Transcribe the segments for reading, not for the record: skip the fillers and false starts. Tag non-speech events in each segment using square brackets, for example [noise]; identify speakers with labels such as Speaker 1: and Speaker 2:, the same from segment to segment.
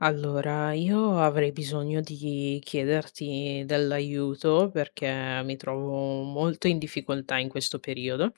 Speaker 1: Allora, io avrei bisogno di chiederti dell'aiuto perché mi trovo molto in difficoltà in questo periodo.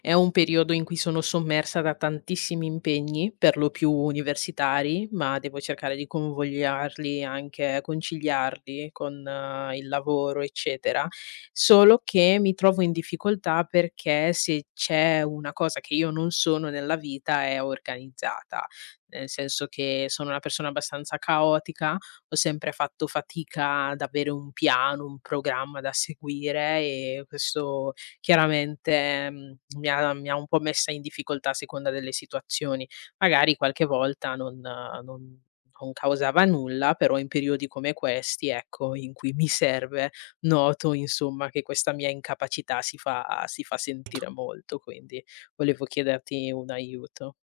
Speaker 1: È un periodo in cui sono sommersa da tantissimi impegni, per lo più universitari, ma devo cercare di convogliarli, anche conciliarli con il lavoro, eccetera. Solo che mi trovo in difficoltà perché se c'è una cosa che io non sono nella vita è organizzata, nel senso che sono una persona abbastanza caotica, ho sempre fatto fatica ad avere un piano, un programma da seguire e questo chiaramente, mi ha un po' messa in difficoltà a seconda delle situazioni. Magari qualche volta non causava nulla, però in periodi come questi, ecco, in cui mi serve, noto insomma che questa mia incapacità si fa sentire molto, quindi volevo chiederti un aiuto.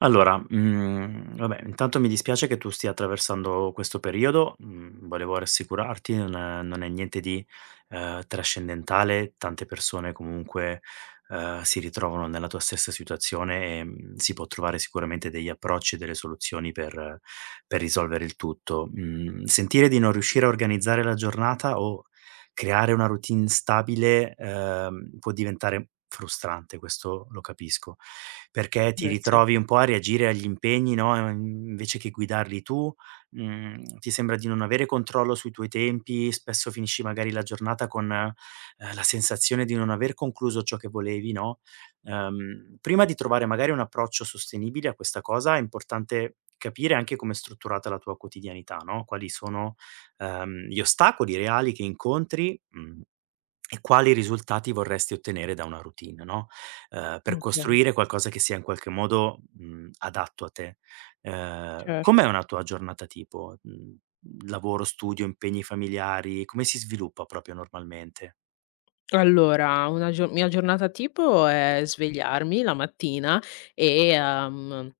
Speaker 2: Allora, vabbè, intanto mi dispiace che tu stia attraversando questo periodo, volevo rassicurarti, non è niente di, trascendentale. Tante persone comunque, si ritrovano nella tua stessa situazione e, si può trovare sicuramente degli approcci e delle soluzioni per risolvere il tutto. Mhmm, Sentire di non riuscire a organizzare la giornata o creare una routine stabile, può diventare frustrante, questo lo capisco, perché ti
Speaker 1: Grazie.
Speaker 2: ritrovi un po' a reagire agli impegni, no, invece che guidarli tu, ti sembra di non avere controllo sui tuoi tempi, spesso finisci magari la giornata con, la sensazione di non aver concluso ciò che volevi, no. Prima di trovare magari un approccio sostenibile a questa cosa, è importante capire anche come è strutturata la tua quotidianità, no, quali sono gli ostacoli reali che incontri, e quali risultati vorresti ottenere da una routine, no, per
Speaker 1: Okay.
Speaker 2: costruire qualcosa che sia in qualche modo, adatto a te. Com'è
Speaker 1: Certo.
Speaker 2: una tua giornata tipo? Mhmm, Lavoro, studio, impegni familiari, come si sviluppa proprio normalmente?
Speaker 1: Allora, una gio mia giornata tipo è svegliarmi la mattina e,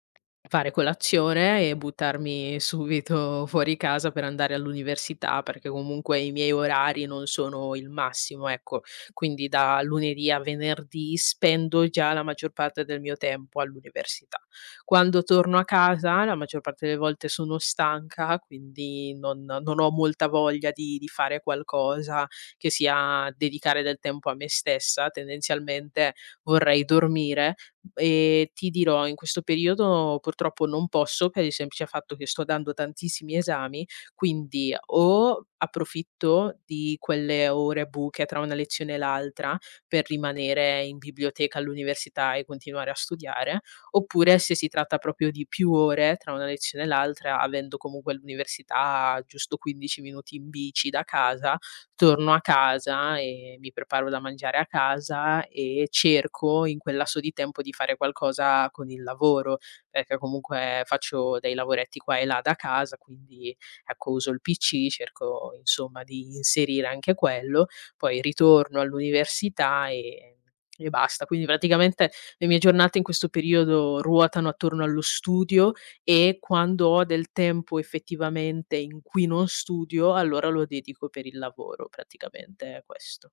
Speaker 1: fare colazione e buttarmi subito fuori casa per andare all'università, perché comunque i miei orari non sono il massimo, ecco. Quindi da lunedì a venerdì spendo già la maggior parte del mio tempo all'università. Quando torno a casa la maggior parte delle volte sono stanca, quindi non ho molta voglia di fare qualcosa che sia dedicare del tempo a me stessa, tendenzialmente vorrei dormire e ti dirò in questo periodo purtroppo non posso per il semplice fatto che sto dando tantissimi esami, quindi o approfitto di quelle ore buche tra una lezione e l'altra per rimanere in biblioteca all'università e continuare a studiare, oppure se si tratta proprio di più ore tra una lezione e l'altra, avendo comunque l'università a giusto 15 minuti in bici da casa, torno a casa e mi preparo da mangiare a casa e cerco in quel lasso di tempo di fare qualcosa con il lavoro, perché comunque faccio dei lavoretti qua e là da casa, quindi ecco uso il PC, cerco insomma di inserire anche quello, poi ritorno all'università e basta. Quindi praticamente le mie giornate in questo periodo ruotano attorno allo studio e quando ho del tempo effettivamente in cui non studio, allora lo dedico per il lavoro, praticamente è questo.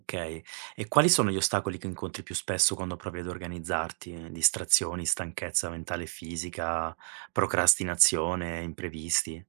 Speaker 2: Okay, e quali sono gli ostacoli che incontri più spesso quando provi ad organizzarti? Distrazioni, stanchezza mentale e fisica, procrastinazione, imprevisti?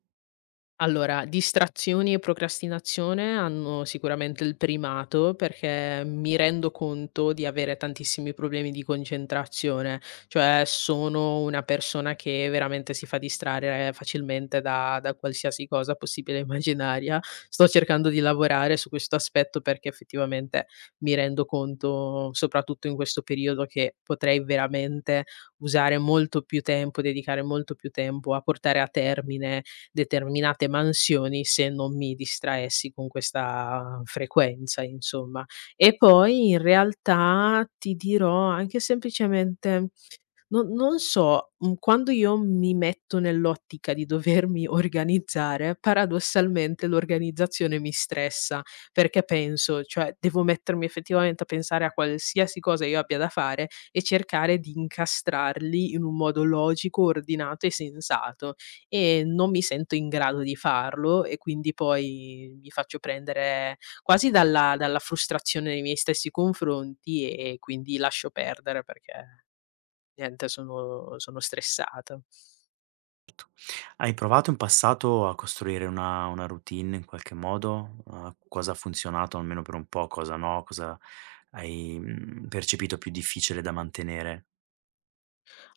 Speaker 1: Allora, distrazioni e procrastinazione hanno sicuramente il primato perché mi rendo conto di avere tantissimi problemi di concentrazione, cioè sono una persona che veramente si fa distrarre facilmente da qualsiasi cosa possibile e immaginaria. Sto cercando di lavorare su questo aspetto perché effettivamente mi rendo conto, soprattutto in questo periodo, che potrei veramente usare molto più tempo, dedicare molto più tempo a portare a termine determinate mansioni se non mi distraessi con questa frequenza, insomma. E poi in realtà ti dirò anche semplicemente no, non so, quando io mi metto nell'ottica di dovermi organizzare, paradossalmente l'organizzazione mi stressa, perché penso, cioè devo mettermi effettivamente a pensare a qualsiasi cosa io abbia da fare e cercare di incastrarli in un modo logico, ordinato e sensato e non mi sento in grado di farlo e quindi poi mi faccio prendere quasi dalla frustrazione nei miei stessi confronti e quindi lascio perdere perché niente, sono stressata.
Speaker 2: Certo. Hai provato in passato a costruire una routine in qualche modo? Cosa ha funzionato almeno per un po', cosa no, cosa hai, percepito più difficile da mantenere?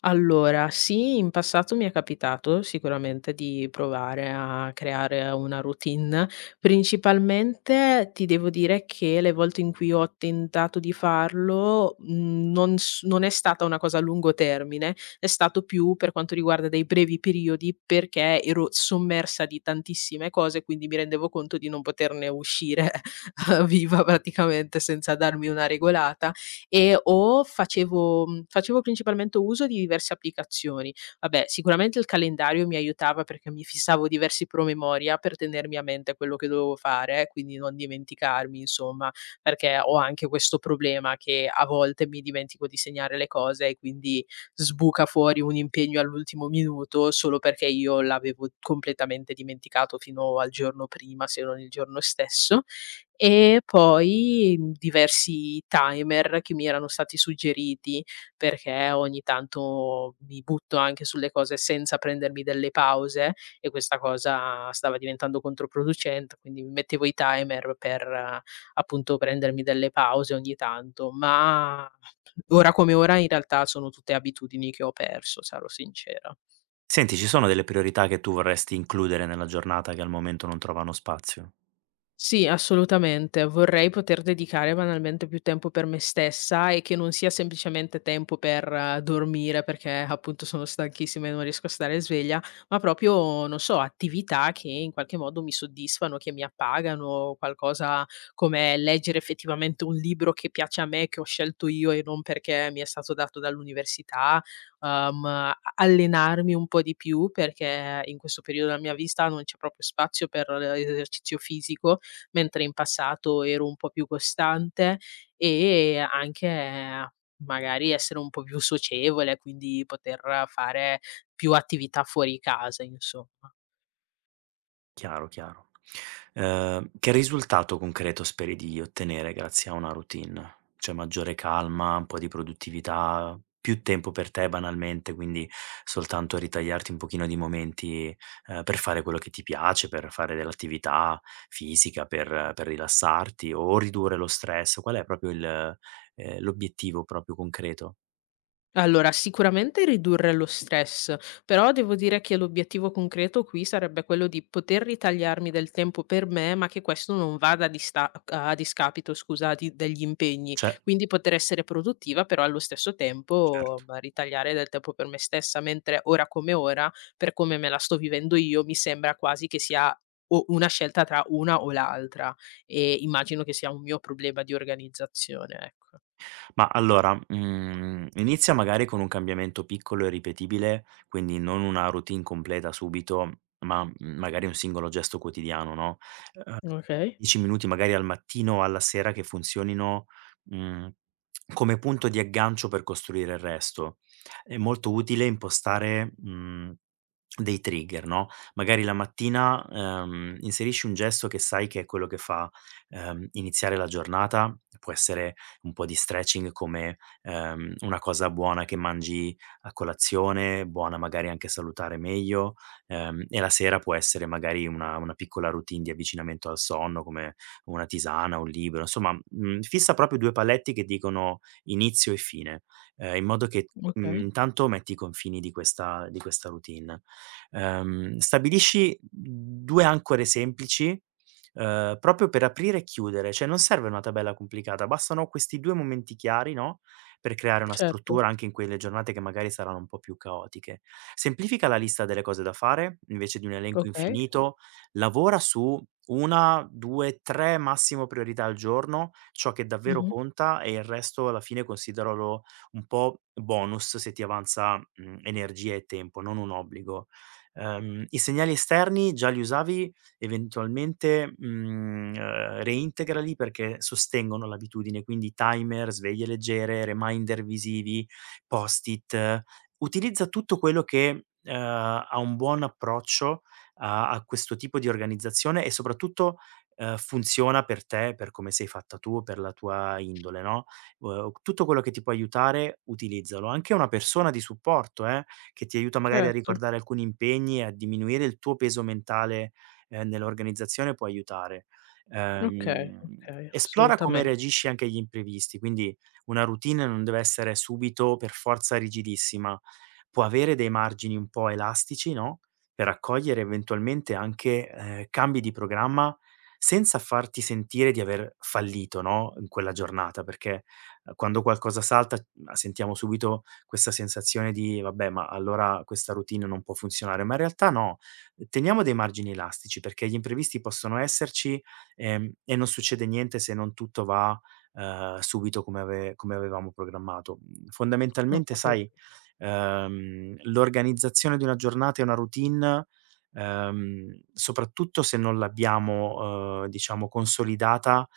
Speaker 1: Allora, sì, in passato mi è capitato sicuramente di provare a creare una routine. Principalmente ti devo dire che le volte in cui ho tentato di farlo, non è stata una cosa a lungo termine, è stato più per quanto riguarda dei brevi periodi, perché ero sommersa di tantissime cose, quindi mi rendevo conto di non poterne uscire [laughs] viva praticamente senza darmi una regolata. E o facevo facevo principalmente uso di diverse applicazioni. Vabbè, sicuramente il calendario mi aiutava perché mi fissavo diversi promemoria per tenermi a mente quello che dovevo fare, quindi non dimenticarmi insomma, perché ho anche questo problema che a volte mi dimentico di segnare le cose e quindi sbuca fuori un impegno all'ultimo minuto solo perché io l'avevo completamente dimenticato fino al giorno prima, se non il giorno stesso. E poi, diversi timer che mi erano stati suggeriti, perché ogni tanto mi butto anche sulle cose senza prendermi delle pause e questa cosa stava diventando controproducente, quindi mi mettevo i timer per, appunto, prendermi delle pause ogni tanto, ma ora come ora in realtà sono tutte abitudini che ho perso, sarò sincera.
Speaker 2: Senti, ci sono delle priorità che tu vorresti includere nella giornata che al momento non trovano spazio?
Speaker 1: Sì, assolutamente. Vorrei poter dedicare banalmente più tempo per me stessa e che non sia semplicemente tempo per dormire perché appunto sono stanchissima e non riesco a stare sveglia, ma proprio, non so, attività che in qualche modo mi soddisfano, che mi appagano, qualcosa come leggere effettivamente un libro che piace a me, che ho scelto io e non perché mi è stato dato dall'università, allenarmi un po' di più perché in questo periodo della mia vita non c'è proprio spazio per l'esercizio fisico, mentre in passato ero un po' più costante e anche magari essere un po' più socievole, quindi poter fare più attività fuori casa, insomma.
Speaker 2: Chiaro, chiaro. Che risultato concreto speri di ottenere grazie a una routine? Cioè maggiore calma, un po' di produttività, più tempo per te banalmente, quindi soltanto ritagliarti un pochino di momenti, per fare quello che ti piace, per fare dell'attività fisica, per rilassarti o ridurre lo stress? Qual è proprio il l'obiettivo proprio concreto?
Speaker 1: Allora, sicuramente ridurre lo stress, però devo dire che l'obiettivo concreto qui sarebbe quello di poter ritagliarmi del tempo per me, ma che questo non vada a discapito, scusa, degli impegni.
Speaker 2: Cioè
Speaker 1: Quindi poter essere produttiva, però allo stesso tempo
Speaker 2: certo.
Speaker 1: ma, ritagliare del tempo per me stessa, mentre ora come ora, per come me la sto vivendo io, mi sembra quasi che sia o una scelta tra una o l'altra e immagino che sia un mio problema di organizzazione, ecco.
Speaker 2: Ma allora, inizia magari con un cambiamento piccolo e ripetibile, quindi non una routine completa subito, ma, magari un singolo gesto quotidiano, no,
Speaker 1: Ok,
Speaker 2: 10 minuti magari al mattino o alla sera che funzionino, mhmm, come punto di aggancio per costruire il resto. È molto utile impostare, dei trigger, no, magari la mattina, inserisci un gesto che sai che è quello che fa, iniziare la giornata. Può essere un po' di stretching come, una cosa buona che mangi a colazione, buona magari anche salutare meglio, e la sera può essere magari una piccola routine di avvicinamento al sonno come una tisana, un libro, insomma. Mhmm, Fissa proprio 2 paletti che dicono inizio e fine, in modo che,
Speaker 1: ok,
Speaker 2: intanto metti i confini di questa routine. Stabilisci 2 ancore semplici, proprio per aprire e chiudere, cioè non serve una tabella complicata, bastano questi 2 momenti chiari, no, per creare una
Speaker 1: certo.
Speaker 2: struttura anche in quelle giornate che magari saranno un po' più caotiche. Semplifica la lista delle cose da fare, invece di un elenco
Speaker 1: Okay.
Speaker 2: infinito, lavora su 1, 2, 3 massimo priorità al giorno, ciò che davvero
Speaker 1: Mh-mh.
Speaker 2: conta, e il resto alla fine consideralo un po' bonus se ti avanza, energia e tempo, non un obbligo. I segnali esterni già li usavi? Eventualmente, reintegrali perché sostengono l'abitudine, quindi timer, sveglie leggere, reminder visivi, post-it. Utilizza tutto quello che, ha un buon approccio a questo tipo di organizzazione e soprattutto, funziona per te, per come sei fatta tu, per la tua indole, no, tutto quello che ti può aiutare utilizzalo. Anche una persona di supporto, che ti aiuta magari a
Speaker 1: Certo.
Speaker 2: ricordare alcuni impegni e a diminuire il tuo peso mentale, nell'organizzazione, può aiutare.
Speaker 1: Okay, okay,
Speaker 2: Esplora, okay, come
Speaker 1: assolutamente.
Speaker 2: reagisci anche agli imprevisti, quindi una routine non deve essere subito per forza rigidissima, può avere dei margini un po' elastici, no, per accogliere eventualmente anche, cambi di programma senza farti sentire di aver fallito, no, in quella giornata, perché, quando qualcosa salta, sentiamo subito questa sensazione di: "Vabbè, ma allora questa routine non può funzionare", ma in realtà no, teniamo dei margini elastici perché gli imprevisti possono esserci, e non succede niente se non tutto va, subito come avevamo programmato. Mhmm,
Speaker 1: Ho
Speaker 2: Fondamentalmente
Speaker 1: capito.
Speaker 2: sai, l'organizzazione di una giornata e una routine, soprattutto se non l'abbiamo, diciamo, consolidata,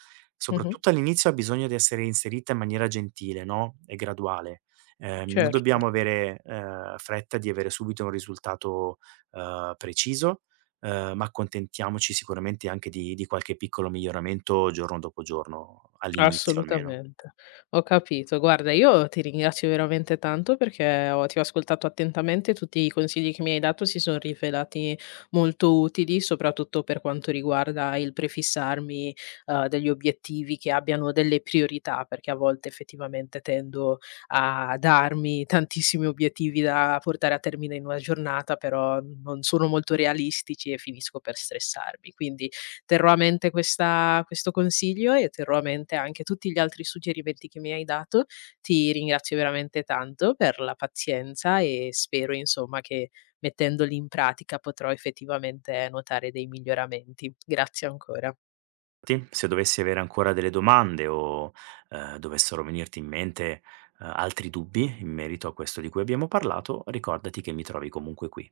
Speaker 1: Mh-mh.
Speaker 2: soprattutto all'inizio ha bisogno di essere inserita in maniera gentile, no, e graduale. Non
Speaker 1: Certo.
Speaker 2: dobbiamo avere, fretta di avere subito un risultato, preciso, ma accontentiamoci sicuramente anche di qualche piccolo miglioramento giorno dopo giorno, all'inizio almeno.
Speaker 1: Assolutamente, ho capito. Guarda, io ti ringrazio veramente tanto perché ho ti ho ascoltato attentamente, tutti i consigli che mi hai dato si son rivelati molto utili, soprattutto per quanto riguarda il prefissarmi, degli obiettivi che abbiano delle priorità, perché a volte effettivamente tendo a darmi tantissimi obiettivi da portare a termine in una giornata, però non sono molto realistici e finisco per stressarmi. Quindi terrò a mente questa questo consiglio e terrò a mente anche tutti gli altri suggerimenti che mi hai dato. Ti ringrazio veramente tanto per la pazienza e spero, insomma, che mettendoli in pratica potrò effettivamente notare dei miglioramenti. Grazie ancora.
Speaker 2: Se dovessi avere ancora delle domande o, dovessero venirti in mente, altri dubbi in merito a questo di cui abbiamo parlato, ricordati che mi trovi comunque qui.